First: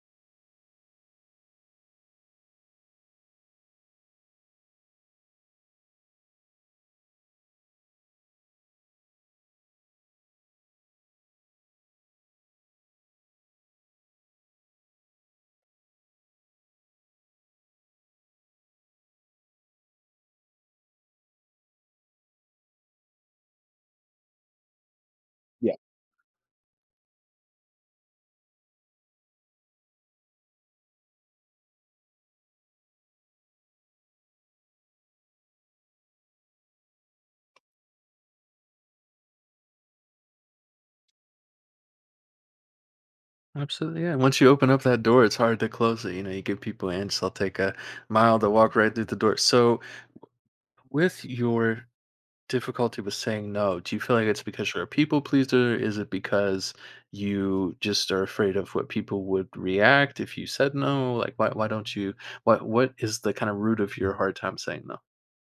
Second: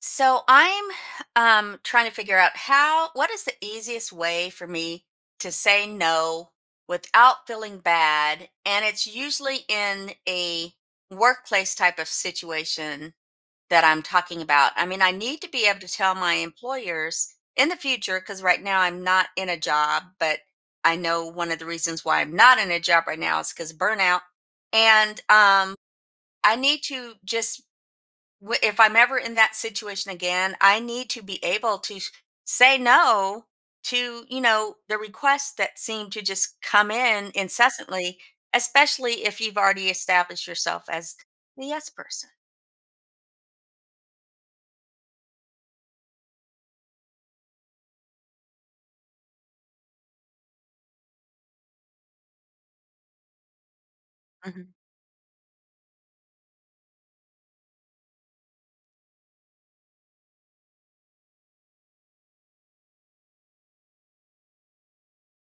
So I'm trying to figure out how what is the easiest way for me to say no without feeling bad, and it's usually in a workplace type of situation that I'm talking about. I mean, I need to be able to tell my employers in the future, cuz right now I'm not in a job, but I know one of the reasons why I'm not in a job right now is cuz burnout and Yeah. um I need to just if I'm ever in that situation again, I need to be able to say no to, you know, the requests that seem to just come in incessantly, especially if you've already established yourself as the yes person. Absolutely, yeah. Once you open up that door, it's hard to close it. You know, you give people ants, they'll take a mile to walk right through the door. So, with your difficulty with saying no, do you feel like it's Mm-hmm. because you're a people pleaser? Is it because you just are afraid of what people would react if you said no? Like, why don't you? What is the kind of root of your hard time saying no?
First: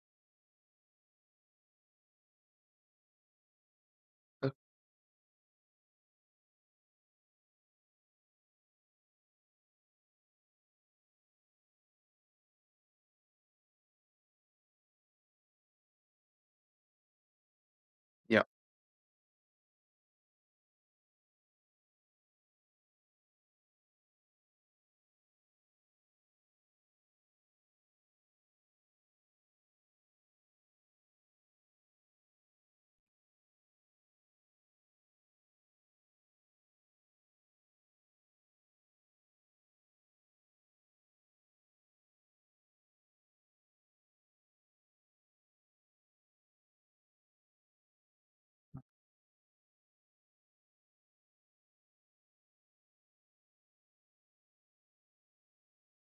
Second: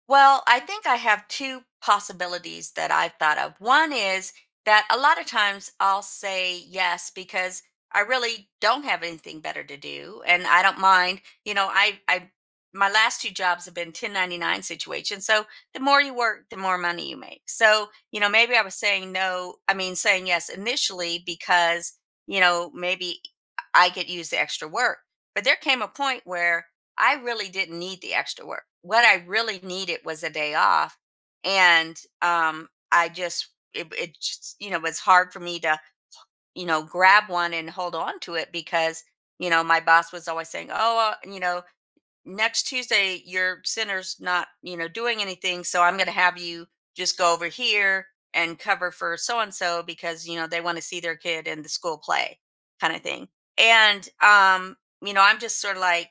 Well, I think I have two possibilities that I've thought of. One is Uh, that a lot of times I'll say yes because I really don't have anything better to do, and I don't mind. You know, I my last two jobs have been 1099 situations. So the more you work, the more money you make. So, you know, Yeah. maybe I was saying no, I mean saying yes initially because, you know, maybe I could use the extra work. But there came a point where I really didn't need the extra work. What I really needed was a day off. And it just, you know, was hard for me to, you know, grab one and hold on to it because, you know, my boss was always saying, oh, you know, next Tuesday, your center's not, you know, doing anything. So I'm going to have you just go over here and cover for so and so because, you know, they want to see their kid in the school play kind of thing. And, you know, I'm just sort of like,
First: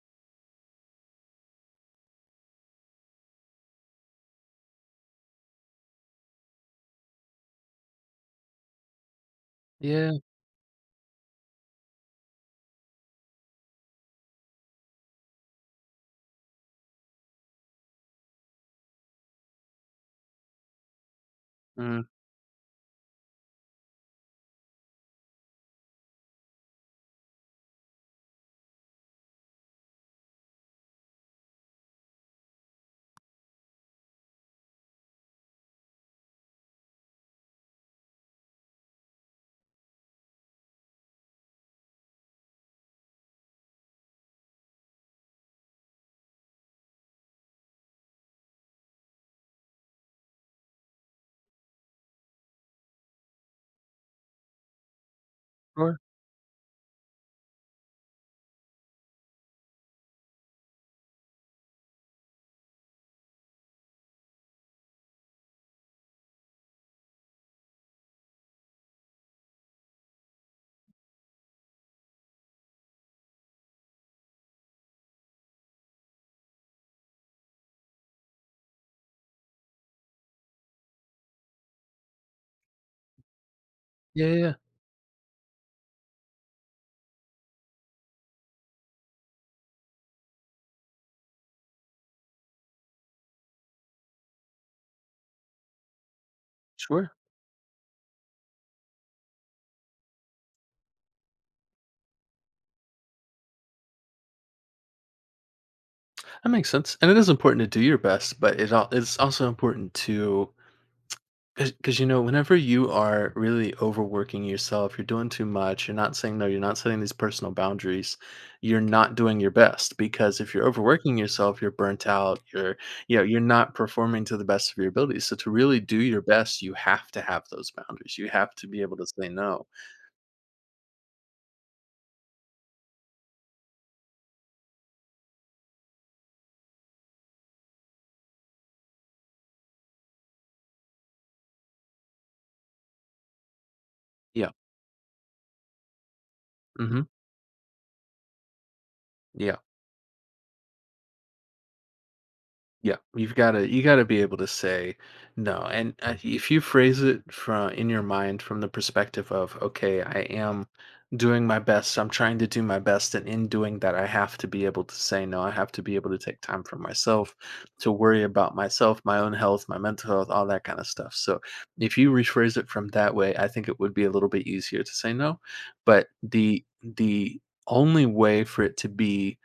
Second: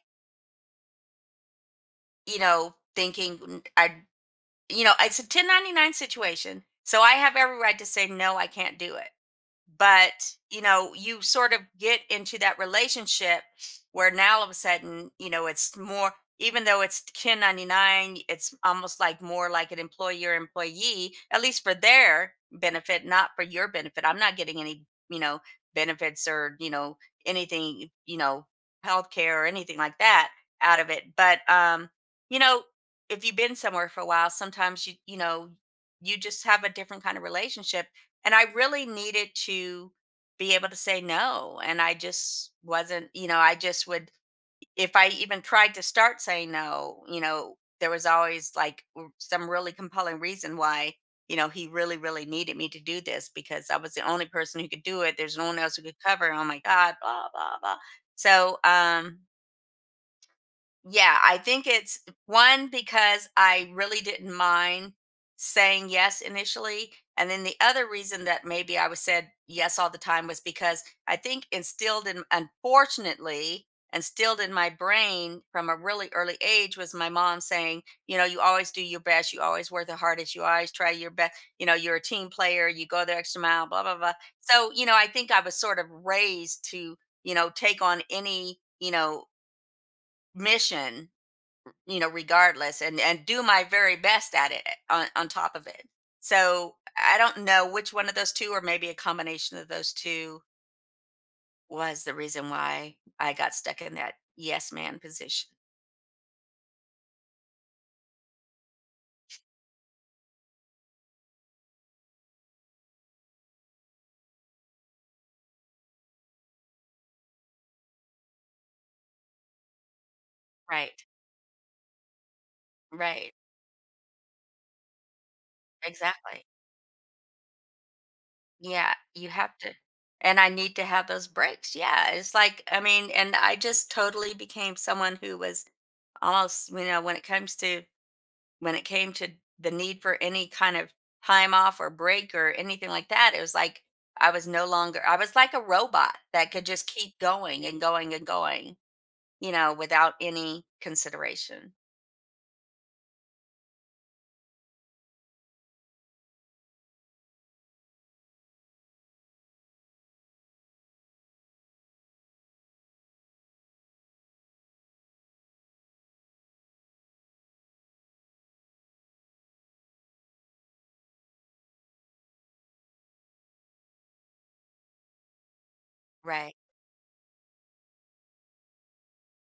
you know, thinking I, you know, it's a 1099 situation. So I have every right to say no, I can't do it, Yeah. but you know, you sort of get into that relationship where now, all of a sudden, you know, it's more, even though it's 1099, it's almost like more like an employer employee, at least for Mm, their benefit, not for your benefit. I'm not getting any, you know, benefits or, you know, anything, you know, healthcare or anything like that out of it. But you know, if you've been somewhere for a while, sometimes you, you know, you just have a different kind of relationship, and I really needed to be able to say no. And I just wasn't, you know, I just would, if I even tried to start saying no, you know, there was always like some really compelling reason why, you know, he really, really needed me to do this because I was the only person who could do it. There's no one else who sure. could cover. Oh my God, blah, blah, blah. So, yeah, I think it's one because I really didn't mind saying yes initially. And then the other reason that maybe I was said yes all the time was because I think instilled in, unfortunately, instilled in my brain from a really early age was my mom saying, you know, you always do your best, you always work the hardest, you always try your best, you know, you're a team player, you go the extra mile, blah, blah, blah. Yeah. Yeah, yeah. So, you know, I think I was sort of raised to, you know, take on any, you know, mission, you know, regardless, and do my very best at it, on top of it. So Sure. I don't know which one of those two, or maybe a combination of those two, was the reason why I got stuck in that yes man position. That makes sense. And it is important to do your best, but it's also important to. Because you know, whenever you are really overworking yourself, you're doing too much, you're not saying no, you're not setting these personal boundaries, you're not doing your best. Because if you're Right. overworking yourself, you're burnt out, you're, you know, Right. you're not performing to the best of your ability. So to really do your Exactly. best, you have to have those boundaries. You have to be Yeah. able to say You have no. to. And I need to have those breaks. Yeah. It's like, I mean, and I just totally became someone who was almost, you know, when it came to the need for any kind of time off or break or anything like that, it was like I was Yeah. no longer, I was like a robot that could just Hmm. keep going and going and going, you Yeah. know, without any consideration. Yeah, you gotta be able to say no, and if you phrase it from in your mind from the perspective of, okay, I am doing my best, I'm trying to do my best, and in doing that, I have to be able to say no. I have to be able to take time for myself, to worry about myself, my own health, my mental health, all that kind of stuff. So if you rephrase it from that way, I think it would be a little bit easier to say no. But Right. the only way for it to be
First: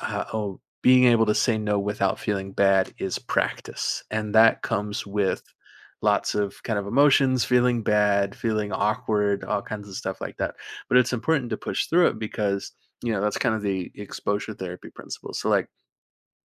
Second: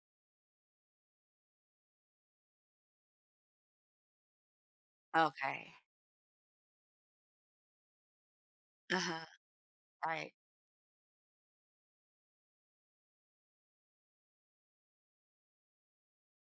oh, being able to say no without feeling bad is practice. And that comes with Okay. lots of kind of emotions, feeling bad, feeling Uh-huh. awkward, all kinds of stuff Right. like that. But it's important to push through it because, you know, that's kind of the exposure therapy principle. So, like,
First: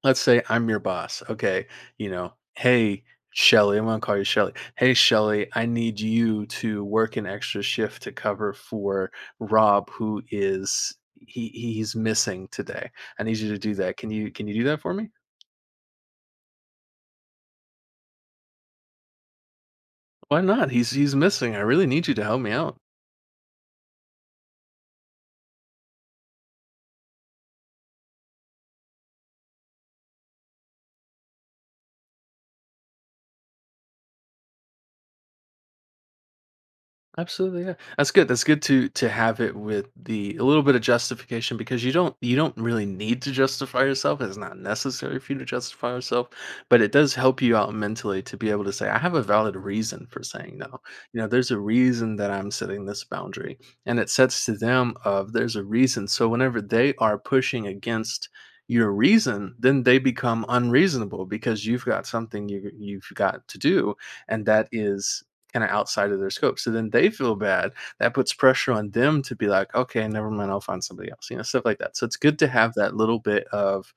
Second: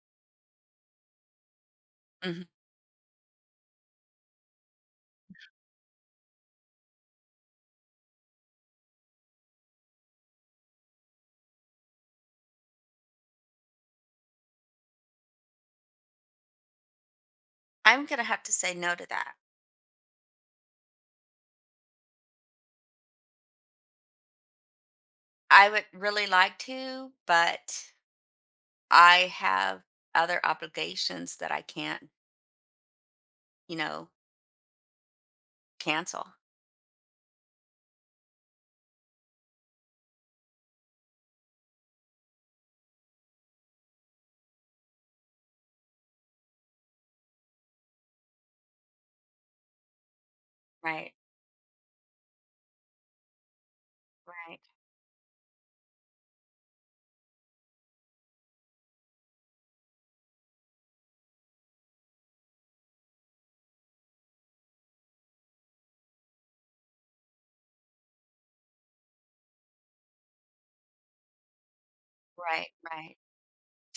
let's say I'm your boss. Okay. You know, Mhm. hey, Shelly, I'm going to call you Shelly. Hey, Shelly, I need you to work an extra shift to cover for Rob, who is. He's missing today. I need you to do that. Can you do that for me? I'm going to have to say no to that. Why not? He's missing. I really need you to help me out. I would really like to, but I have other obligations that I can't, you know, cancel. Absolutely, yeah. That's good. That's good to have it with the a little bit of justification because you don't really need to justify yourself. It's not necessary for you to justify yourself, but it does help you out mentally to be able to say, I have a valid reason for saying no. Right. You know, there's a reason that I'm setting this boundary. And it sets to Right. them of there's a reason. So whenever they are pushing against your reason, then they become unreasonable because you've got something you've got to do and that is kind of outside of their scope. So then they feel bad. That puts pressure on them to be like, okay, never mind, I'll find somebody else, you know, stuff like that. So it's good to Right. have that Right. little bit of,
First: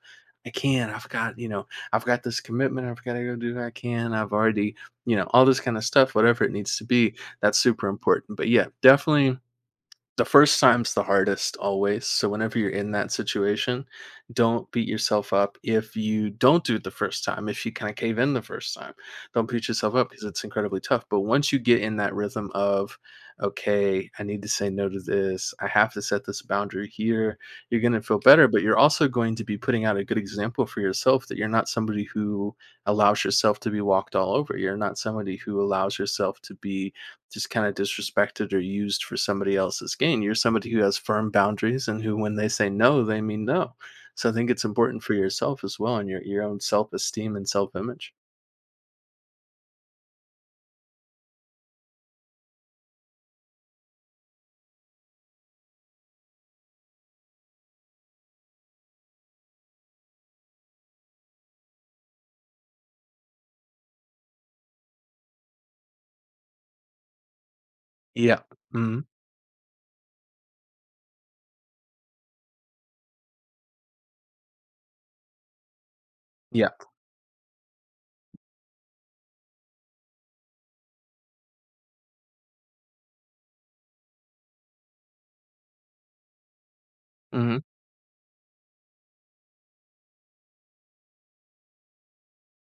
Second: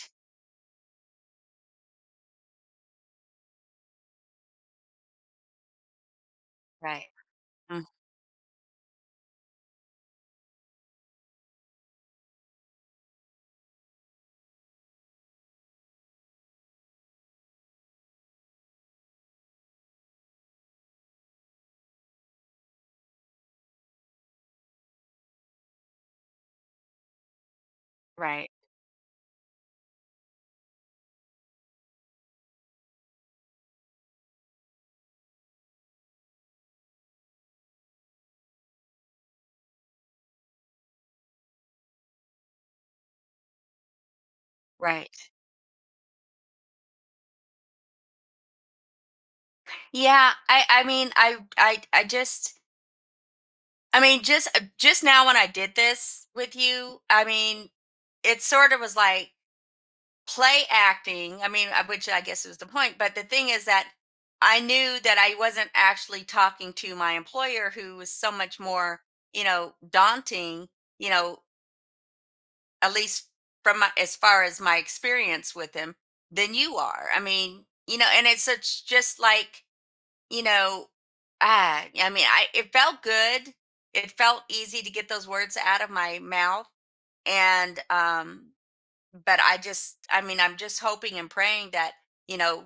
I can, I've got, you know, I've got this commitment, I've got to go do what I can, I've already, you know, all this kind of stuff, whatever it needs to Right. be. That's Mm. super important. But yeah, definitely the first time's the hardest always, so whenever you're in that situation, don't beat yourself up if you don't do it the first time, if you kinda cave in the first time. Don't beat yourself up because it's incredibly tough, but once you get in that rhythm of, "Okay, I need to say no to this, I have to set this boundary here," you're gonna feel better, Right. but you're also going to be putting out a good example for yourself that you're not somebody who allows yourself to be walked all over, you're not somebody who allows yourself to be just kind of disrespected or used for somebody else's gain. You're somebody who has firm boundaries and who, when they say no, they mean no. So I think it's important for Right. yourself as well and your own self esteem and self image. Yeah, I mean, I just just now when I did this with you, I mean, it sort of was like play acting. I mean, which I guess was the point, but the thing is that I knew that I wasn't actually talking to my employer who was so Yeah. much more, Mhm. you know, daunting, you know, at least as far as my experience with him, than Yeah. you are. I mean, you know, and it's such just like. You know, ah, I mean, I it felt good. It felt easy to get those words out of my mouth. Mhm. And but I mean, I'm just hoping and praying that, you know,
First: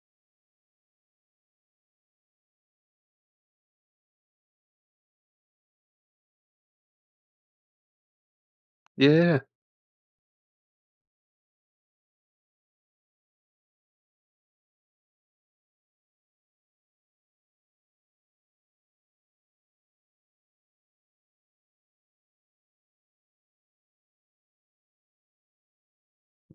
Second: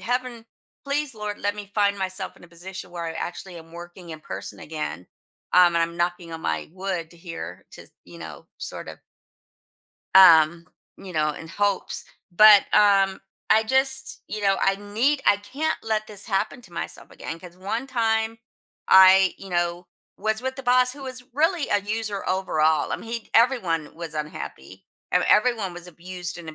heaven, please Lord, let me find myself in a position where I actually am working in person again. And I'm knocking on my wood here to, you know, sort of, Yeah. um you know, in hopes, but I just, you know, I can't let this happen to myself again because one time I, you know, was with the boss who was really a user overall. I mean, he everyone was unhappy, and everyone was abused and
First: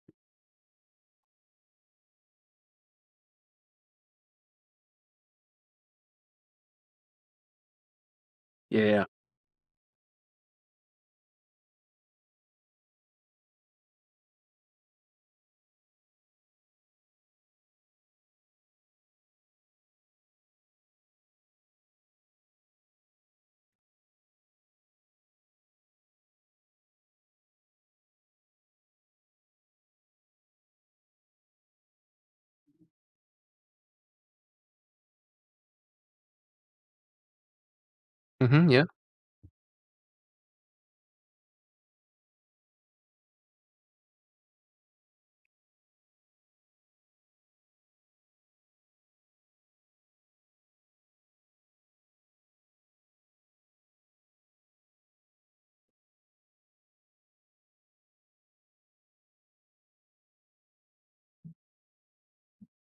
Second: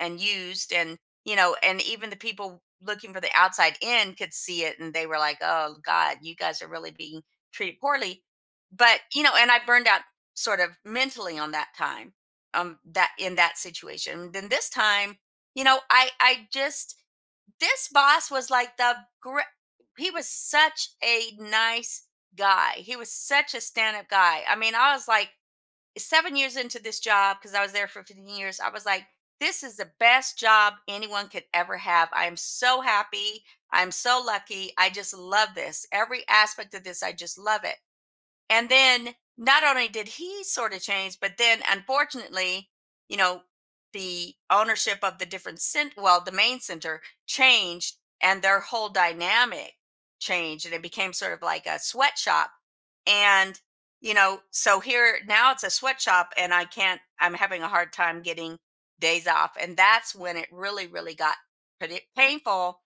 and used, and, you know, and even the people looking for the outside in could see it, and they were like, oh God, you guys are really being treated poorly. Yeah. But, Yeah. you know, and I burned out sort of mentally on that time, that in that situation. Then this time, you know, I just, this boss was like the great he was such a nice guy, he was such a stand-up guy. I mean, I was like 7 years into this job because I was there for 15 years. I was like, this is the best job anyone could ever have. I am so happy. I'm so lucky. I just love this. Every aspect of this, I just love it. Mhm. And Yeah. then, not only did he sort of change, but then, unfortunately, you know, the ownership of the different cent well, the main center changed, and their whole dynamic changed, and it became sort of like a sweatshop. And, you know, so here now it's a sweatshop, and I can't I'm having a hard time getting days off. And that's when it really, really got pretty painful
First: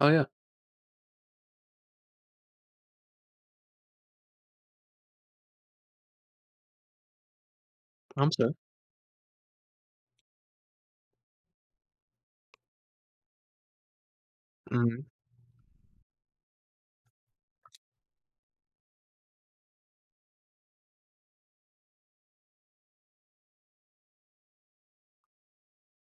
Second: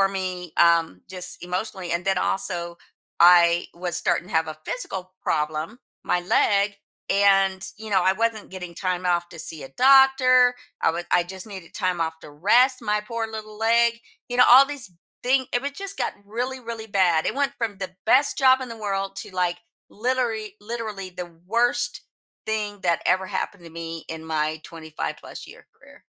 Oh yeah. me, just emotionally. And then also I was starting to have a physical problem, my leg, and you know, I I'm wasn't sorry. getting time off to see a doctor. I just needed time off to rest my poor little leg. You know, all these Mhm. things, it was just got really, really bad. It went from the best job in the world to like literally the worst thing that ever happened to me in my 25 plus year career.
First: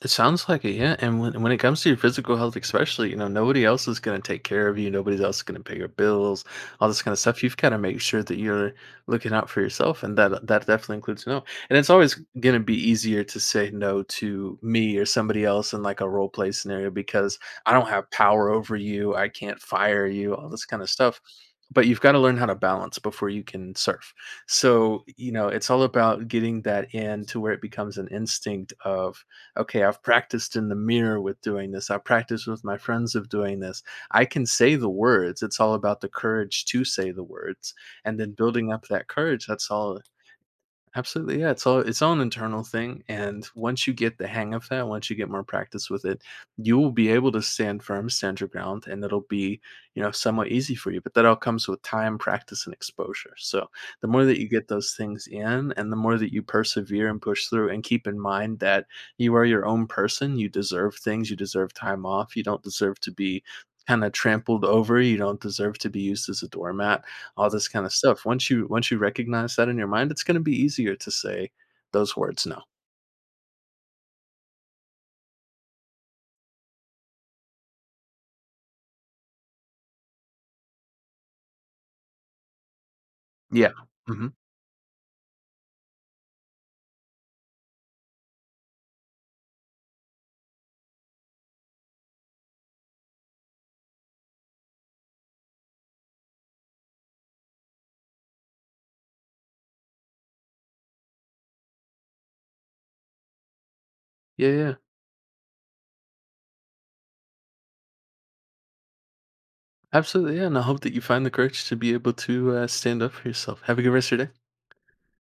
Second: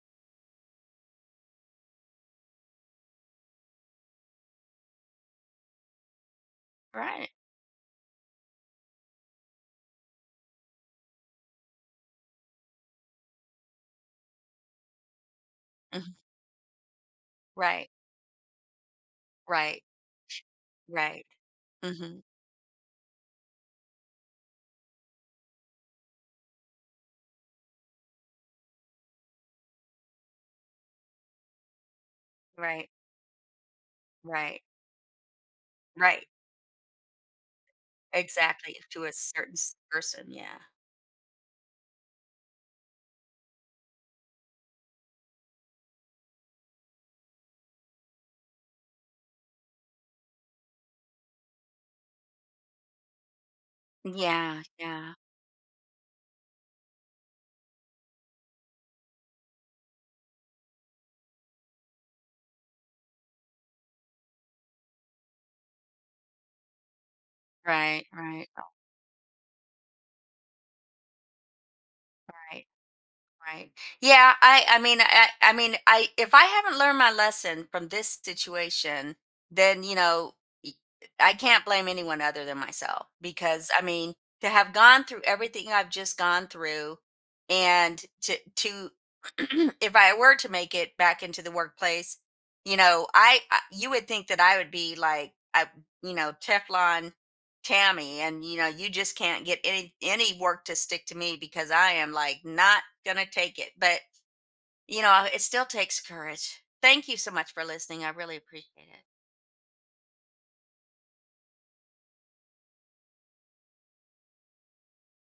It sounds like it, yeah. And when it comes to your physical health, especially, you know, nobody else is gonna take care of you. Nobody else is gonna pay your bills, all this kind of Right. stuff. You've got to make sure that you're looking out for yourself, and that definitely includes no. And it's always gonna be easier to say no to me or somebody else in like a Mhm. role play scenario because I don't Right. have power over you. I can't Right. fire you. All this kind of stuff. Right. But you've got to Hmm. learn how to balance before you can surf. So, you know, it's all about getting that in to where it becomes an instinct of okay, I've practiced in the mirror with doing this. I have practiced with my Right. friends of doing this. I can Right. say the words. It's all about the Right. courage to say the words and then building Exactly, up to that a courage. certain That's s all. person, yeah. Absolutely, yeah, it's all its own internal thing, and once you get the hang of that, once you get more practice with it, you will be able to stand firm, stand your ground, and it'll be, you know, somewhat easy for you, but that all comes with time, practice, and exposure, so, the more that you Yeah, get those yeah. things in, and the more that you persevere and push through, and keep in mind that you are your own person, you deserve things, you deserve time off, you don't deserve to be kinda trampled over, you don't deserve to be used as a doormat, all this kind of Right, stuff. right, Once you recognize that in your mind, it's gonna be easier to say those words, "no." right, right. Yeah, I mean, I mean, I if I haven't learned my lesson from this situation, then, you know, y I can't blame anyone other than myself because, Yeah. I mean, Mhm. to have gone through everything I've just gone through, and to if I were to make it back into the workplace, you know, I you would think that I would be like, I, you know, Teflon Tammy, and you know you just can't get any work to stick to me because I am like not going to take it. But Yeah, yeah. you know, it still takes courage. Thank you so much for listening. I really appreciate it. Absolutely, yeah, and I hope that you find the courage to be able to, stand up for yourself. Have a good rest of your day.